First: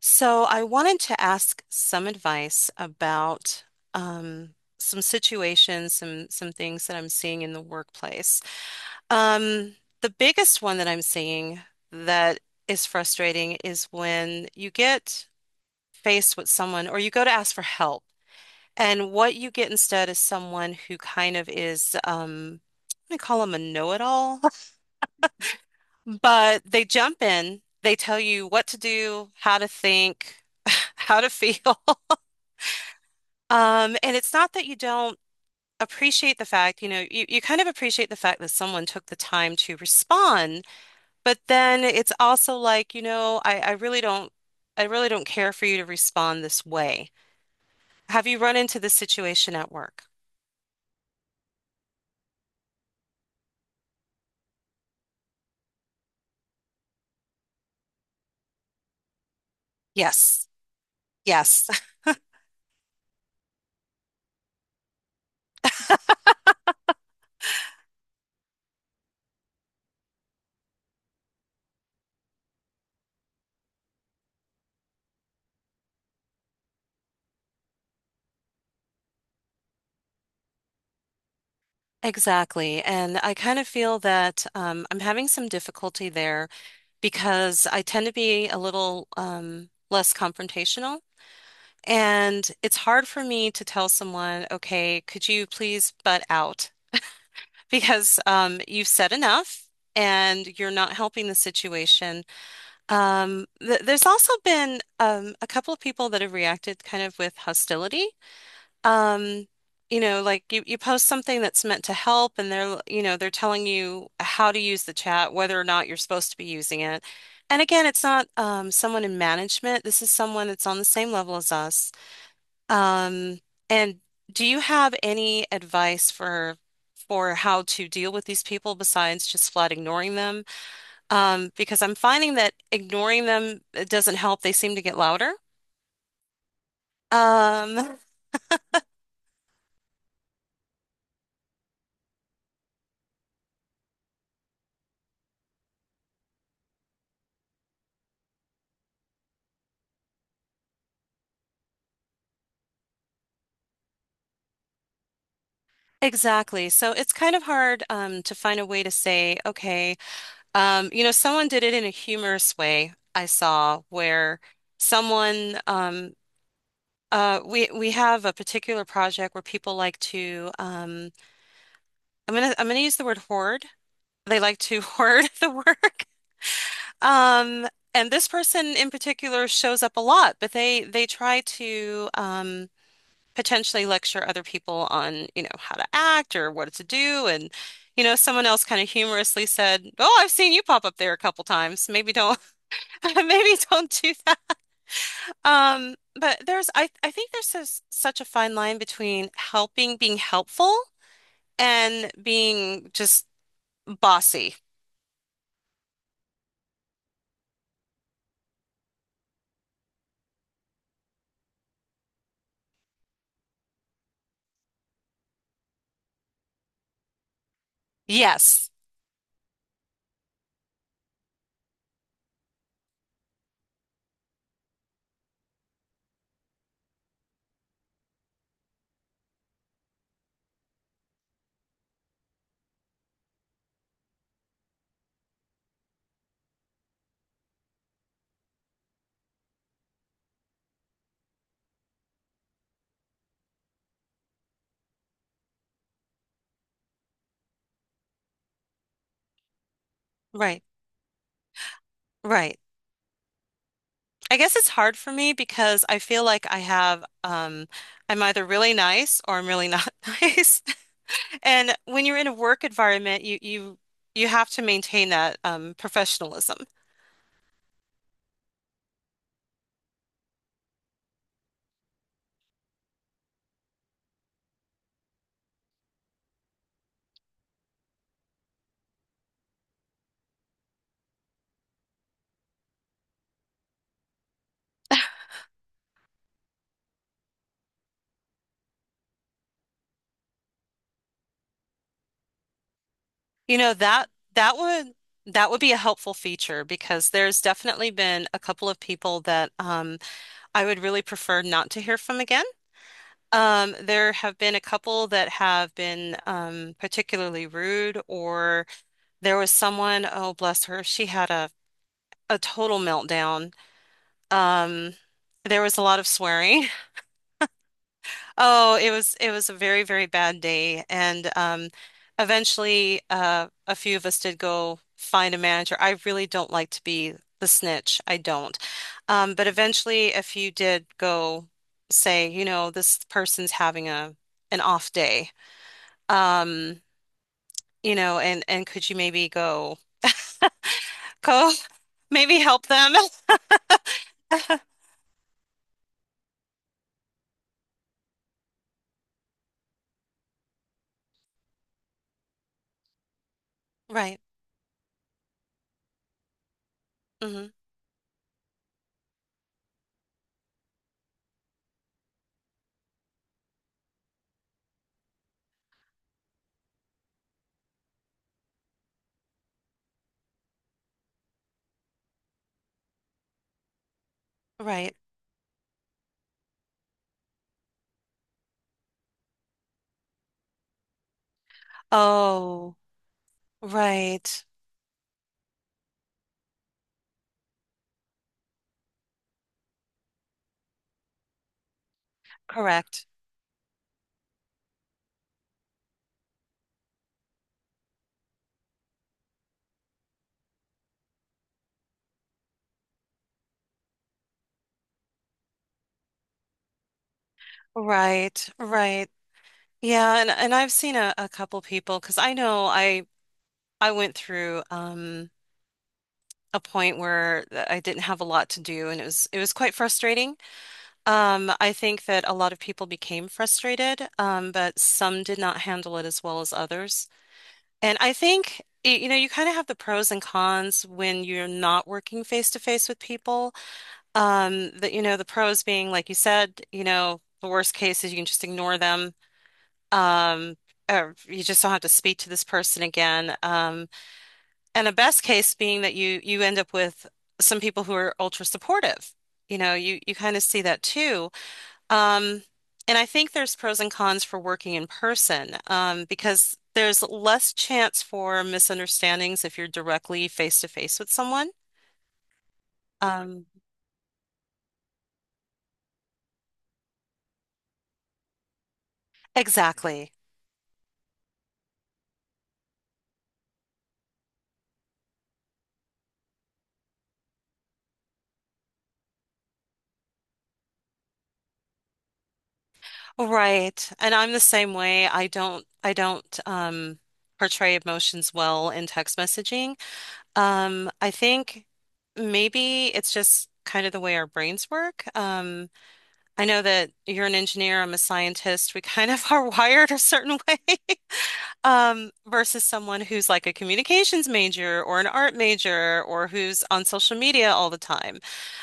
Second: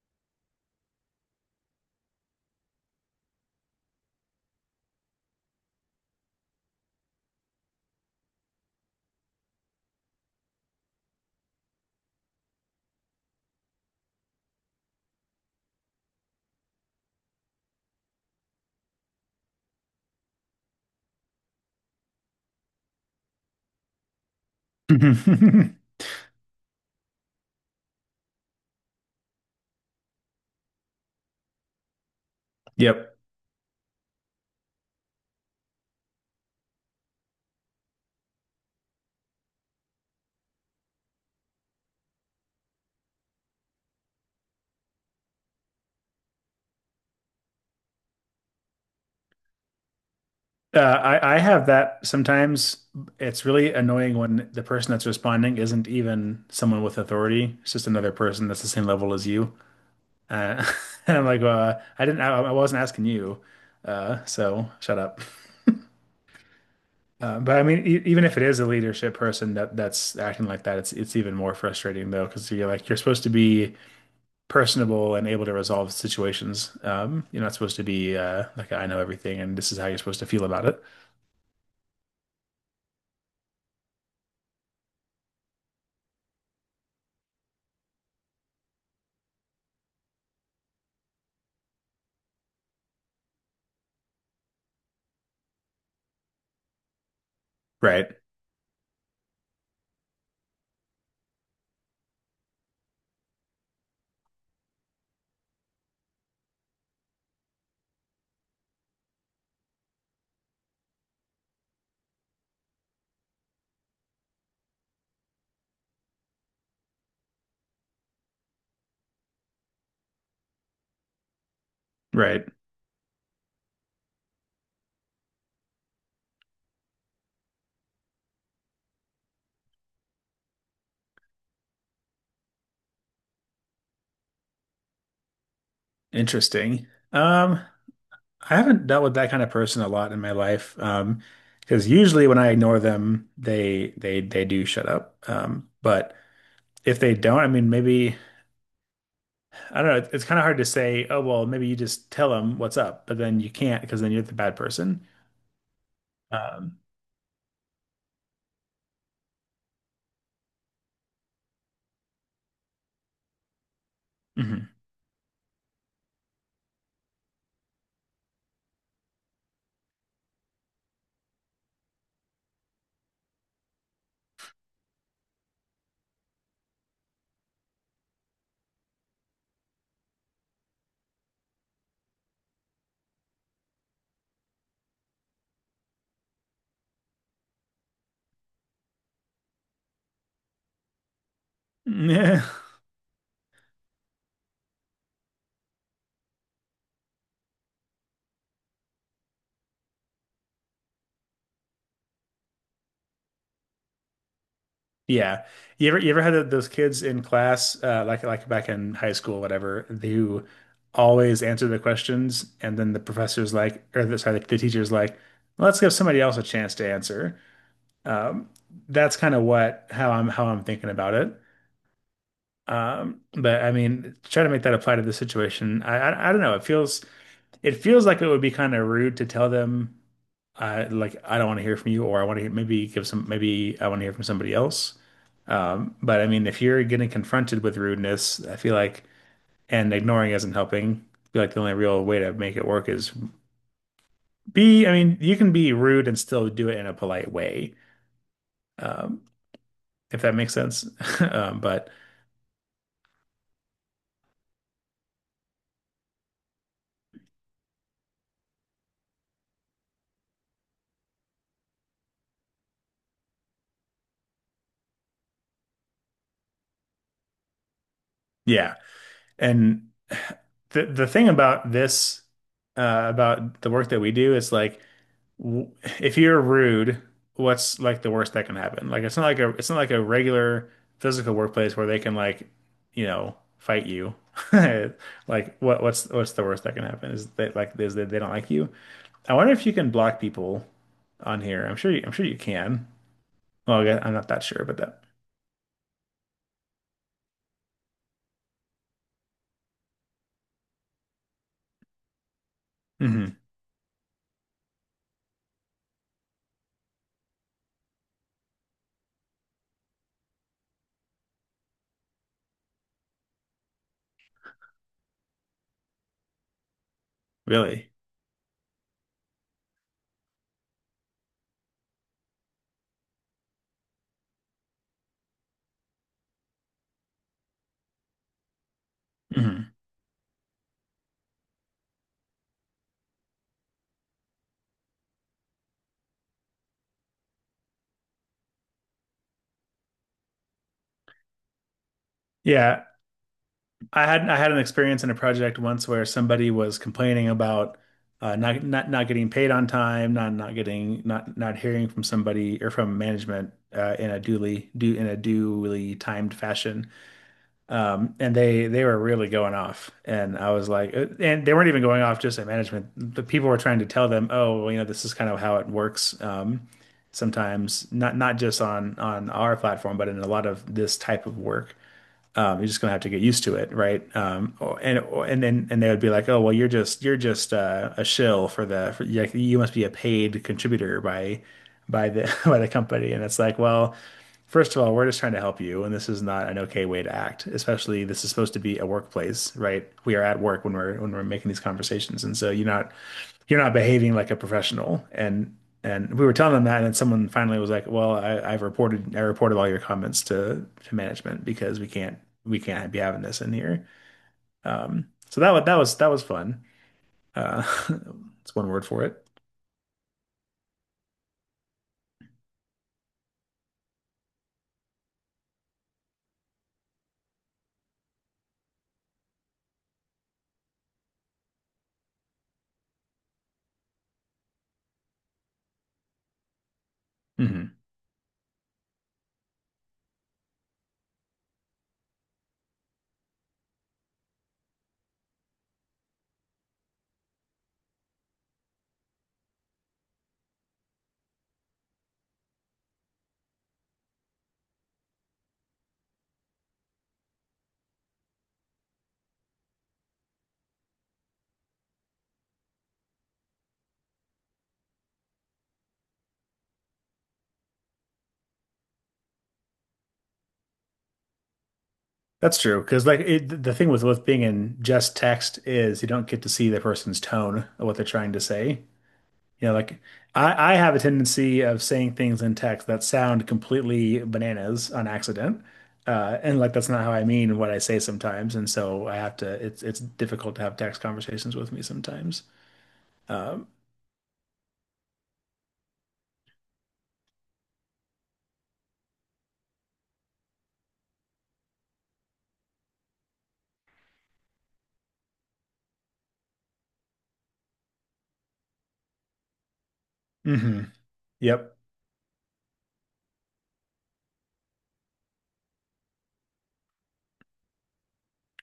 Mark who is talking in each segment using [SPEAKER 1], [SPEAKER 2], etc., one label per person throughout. [SPEAKER 1] So I wanted to ask some advice about um, some situations, some things that I'm seeing in the workplace. Um, the biggest one that I'm seeing that is frustrating is when you get faced with someone or you go to ask for help, and what you get instead is someone who kind of is I call them a know-it-all, but they jump in, they tell you what to do, how to think, how to feel.
[SPEAKER 2] Yep.
[SPEAKER 1] And it's not that you don't appreciate the fact, you know, you kind of appreciate the fact that someone took the time to respond, but then it's also like, you know, I really don't care for you to respond this way. Have you run into this situation at work?
[SPEAKER 2] I have that sometimes. It's really annoying when the person that's responding isn't even someone with authority. It's just another person that's the same level as you.
[SPEAKER 1] Yes.
[SPEAKER 2] Uh, and I'm like,
[SPEAKER 1] Yes,
[SPEAKER 2] I didn't, I wasn't asking you. So shut up. But I mean, e even if it is a leadership person that's acting like that, it's even more frustrating though, because you're like you're supposed to be personable and able to resolve situations. You're not supposed to be like I know everything and this is how you're supposed to feel about it,
[SPEAKER 1] exactly. And I kind of feel that I'm having some difficulty there because I tend to be a little less confrontational. And it's hard for me to tell someone, okay, could you please butt out?
[SPEAKER 2] right?
[SPEAKER 1] Because you've said enough and you're not helping the situation. Th there's also been a couple of people that have reacted kind of with hostility. Um, you know, like you post something that's meant to help and they're, you know, they're telling you how to use the chat, whether or not you're supposed to be using it. And again, it's not someone in management. This is someone that's on the same level as us.
[SPEAKER 2] Right.
[SPEAKER 1] Um, and do you have any advice for how to deal with these people besides just flat ignoring them? Because I'm finding that ignoring them it doesn't help. They seem to get louder.
[SPEAKER 2] Interesting. Um,
[SPEAKER 1] Um,
[SPEAKER 2] I haven't dealt with that kind of person a lot in my life. Because usually when I ignore them, they do shut up. But if they don't, I mean, maybe I don't know. It's kind of hard to say, oh, well, maybe you just tell them what's up, but then you can't because then you're the bad person.
[SPEAKER 1] exactly.
[SPEAKER 2] Um,
[SPEAKER 1] So it's kind of hard to find a way to say, okay, you know, someone did it in a humorous way. I saw where
[SPEAKER 2] mhm.
[SPEAKER 1] someone we have a particular project where people like to I'm gonna use the word hoard. They like to hoard the work. Um, and this person in particular shows up a lot, but they try to potentially lecture other people on, you know, how to act or what to do. And, you know, someone else kind of humorously said, "Oh, I've seen you pop up there a couple times. Maybe don't, maybe don't do that." But I think there's this, such a fine line between helping, being helpful, and being just bossy.
[SPEAKER 2] Yeah. You ever had those kids in class, like back in high school, whatever, who always answer the questions, and then the professor's like, or the, sorry, the teacher's like, let's give somebody else a chance to answer. Um,
[SPEAKER 1] Yes,
[SPEAKER 2] that's kind of what how I'm thinking about it. But I mean, try to make that apply to the situation. I don't know. It feels like it would be kind of rude to tell them, like I don't want to hear from you, or I want to maybe give some maybe I want to hear from somebody else. But I mean, if you're getting confronted with rudeness, I feel like, and ignoring isn't helping. I feel like the only real way to make it work is be, I mean, you can be rude and still do it in a polite way, um, if that makes
[SPEAKER 1] right,
[SPEAKER 2] sense. But
[SPEAKER 1] right. I guess it's hard for me because I feel like I have I'm either really nice or I'm really not nice. And when you're in a work environment, you you have to maintain that professionalism.
[SPEAKER 2] yeah, and the thing about this, about the work that we do is like w- if you're rude, what's like the worst that can happen? Like it's not like a it's not like a regular physical workplace where they can like, you know, fight you. Like what's the worst that can happen is that like is that they don't like you. I wonder if you can block people on here. I'm sure you can.
[SPEAKER 1] You know,
[SPEAKER 2] Well, I'm not that
[SPEAKER 1] that
[SPEAKER 2] sure about
[SPEAKER 1] would
[SPEAKER 2] that.
[SPEAKER 1] that would be a helpful feature because there's definitely been a couple of people that I would really prefer not to hear from again.
[SPEAKER 2] Hmm.
[SPEAKER 1] There have been a couple that have been particularly rude, or there was someone, oh, bless her, she had a total meltdown. Um, there was a lot of swearing.
[SPEAKER 2] Really?
[SPEAKER 1] Oh, it was a very, very bad day. And eventually a few of us did go find a manager. I really don't like to be the snitch. I don't. But
[SPEAKER 2] Hmm.
[SPEAKER 1] eventually a few did go say, you know, this person's having a an off day. Um, you know, and could you maybe go go maybe help
[SPEAKER 2] Yeah.
[SPEAKER 1] them?
[SPEAKER 2] I had an experience in a project once where somebody was complaining about not getting paid on time, not not getting not not hearing from somebody or from management in a
[SPEAKER 1] Right.
[SPEAKER 2] duly timed fashion.
[SPEAKER 1] Hmm.
[SPEAKER 2] And they were really going off, and I was like, and they weren't even going off just at management. The people were trying to tell them, oh, well, you know, this is kind of how it works. Sometimes not not just on our platform, but in a lot of this type of work. You're just gonna have to get used to it, right?
[SPEAKER 1] Right.
[SPEAKER 2] Or- and then and They would be like, oh well, you're just a shill for the for, like you must be a paid contributor by the by the
[SPEAKER 1] Oh.
[SPEAKER 2] company, and it's like, well,
[SPEAKER 1] Right.
[SPEAKER 2] first of all, we're just trying to help you, and this is not an okay way to act. Especially this is supposed to be a workplace, right? We are at work when we're making these conversations, and so
[SPEAKER 1] Correct.
[SPEAKER 2] you're not behaving like a professional. And we were telling them that, and then someone finally was like, "Well, I've reported I reported all your comments to management because we can't be having this in here." So that was that was fun. Uh,
[SPEAKER 1] Right.
[SPEAKER 2] it's one word for
[SPEAKER 1] Right.
[SPEAKER 2] it.
[SPEAKER 1] Yeah, and I've seen a couple people because I know I went through a point where I didn't have a lot to do and it was quite frustrating. I think that a lot of people became frustrated, but some did not handle it as well as others.
[SPEAKER 2] Hmm.
[SPEAKER 1] And I think you know you kind of have the pros and cons when you're not working face to face with people. That you know, the pros being, like you said, you know, the worst case is you can just ignore them. Um, or you just don't have to speak to this person again. And the best case being that you end up with some people who are ultra supportive. You know, you kind of see that too. Um, and I think there's pros and cons for working in person, because there's less chance for misunderstandings if you're directly face to face with someone.
[SPEAKER 2] That's true because like
[SPEAKER 1] Um,
[SPEAKER 2] it, the thing with being in just text is you don't get to see the person's tone of what they're trying to say. Yeah, like
[SPEAKER 1] exactly.
[SPEAKER 2] I have a tendency of saying things in text that sound completely bananas on accident. And like that's not how I mean what I say sometimes. And so I have to it's difficult to have text conversations with me sometimes. Um,
[SPEAKER 1] Right. And I'm the same way. I don't portray emotions well in text messaging. I think maybe it's just kind of the way our brains work. I know that you're an engineer, I'm a scientist. We kind of are wired a certain way.
[SPEAKER 2] hmm. Yep.
[SPEAKER 1] Versus someone who's like a communications major or an art major or who's on social media all the time.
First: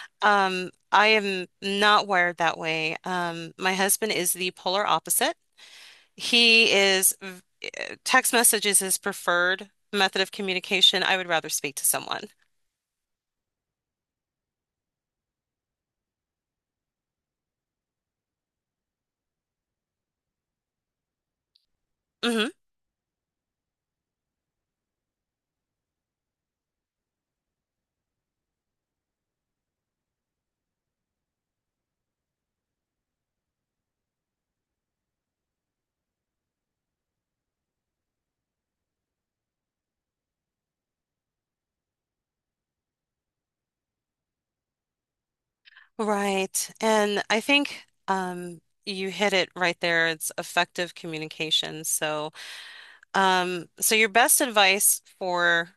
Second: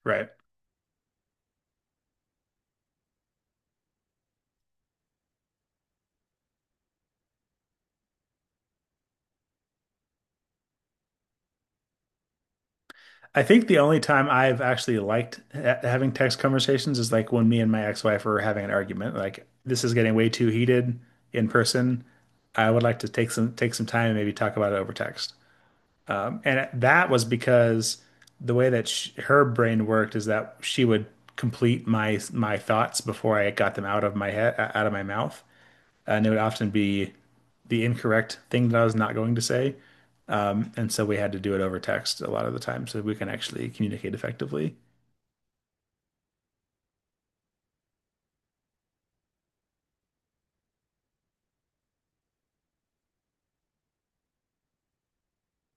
[SPEAKER 2] Right.
[SPEAKER 1] Um, I am not wired that way. Um, my husband is the polar opposite. He is, text message is his preferred method of communication. I would rather speak to someone.
[SPEAKER 2] I think the only time I've actually liked ha having text conversations is like when me and my ex-wife were having an argument. Like this is getting way too heated in person.
[SPEAKER 1] Hmm.
[SPEAKER 2] I would like to take some time and maybe talk about it over text. And that was because the way that sh her brain worked is that she would complete my thoughts before I got them out of my head, out of my mouth, and it would often be the incorrect thing that I was not going to say. And so we had to do it over text a lot of the time so we can actually communicate effectively.
[SPEAKER 1] Right. And I think you hit it right there. It's effective communication. So, so your best advice for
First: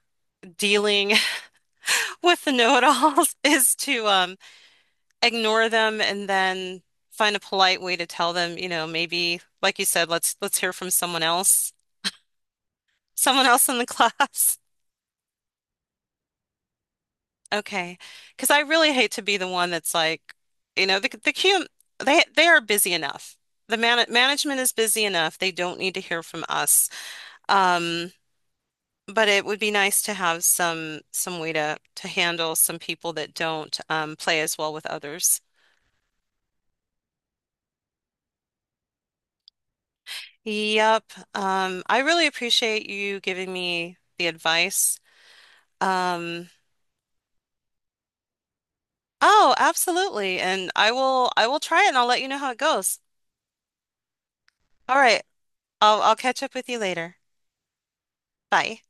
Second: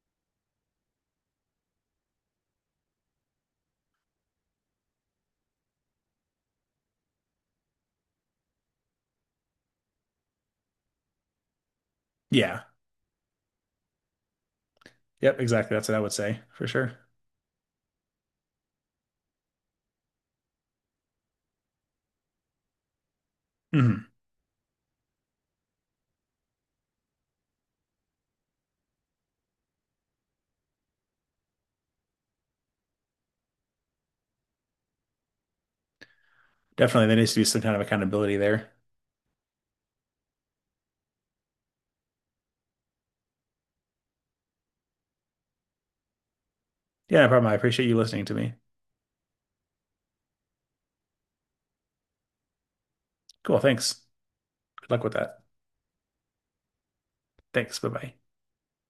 [SPEAKER 1] dealing with the know-it-alls is to ignore them and then find a polite way to tell them, you know, maybe, like you said, let's hear from
[SPEAKER 2] Yeah.
[SPEAKER 1] someone else in the class.
[SPEAKER 2] Yep. Exactly. That's what I would say for sure.
[SPEAKER 1] Okay. Because I really hate to be the one that's like, you know, the Q, they are busy enough. The
[SPEAKER 2] Hmm.
[SPEAKER 1] management is busy enough. They don't need to hear from us. Um, but it would be nice to have some way to handle some people that don't play as well with others.
[SPEAKER 2] Definitely, there needs to be some kind of accountability there.
[SPEAKER 1] Yep. I really appreciate you giving me the advice. Um,
[SPEAKER 2] Yeah, no problem. I appreciate you listening to me.
[SPEAKER 1] oh, absolutely. And I will try it and I'll let you know how it goes.
[SPEAKER 2] Cool. Thanks. Good
[SPEAKER 1] All
[SPEAKER 2] luck with
[SPEAKER 1] right.
[SPEAKER 2] that.
[SPEAKER 1] I'll catch up with you later.
[SPEAKER 2] Thanks. Bye bye.
[SPEAKER 1] Bye.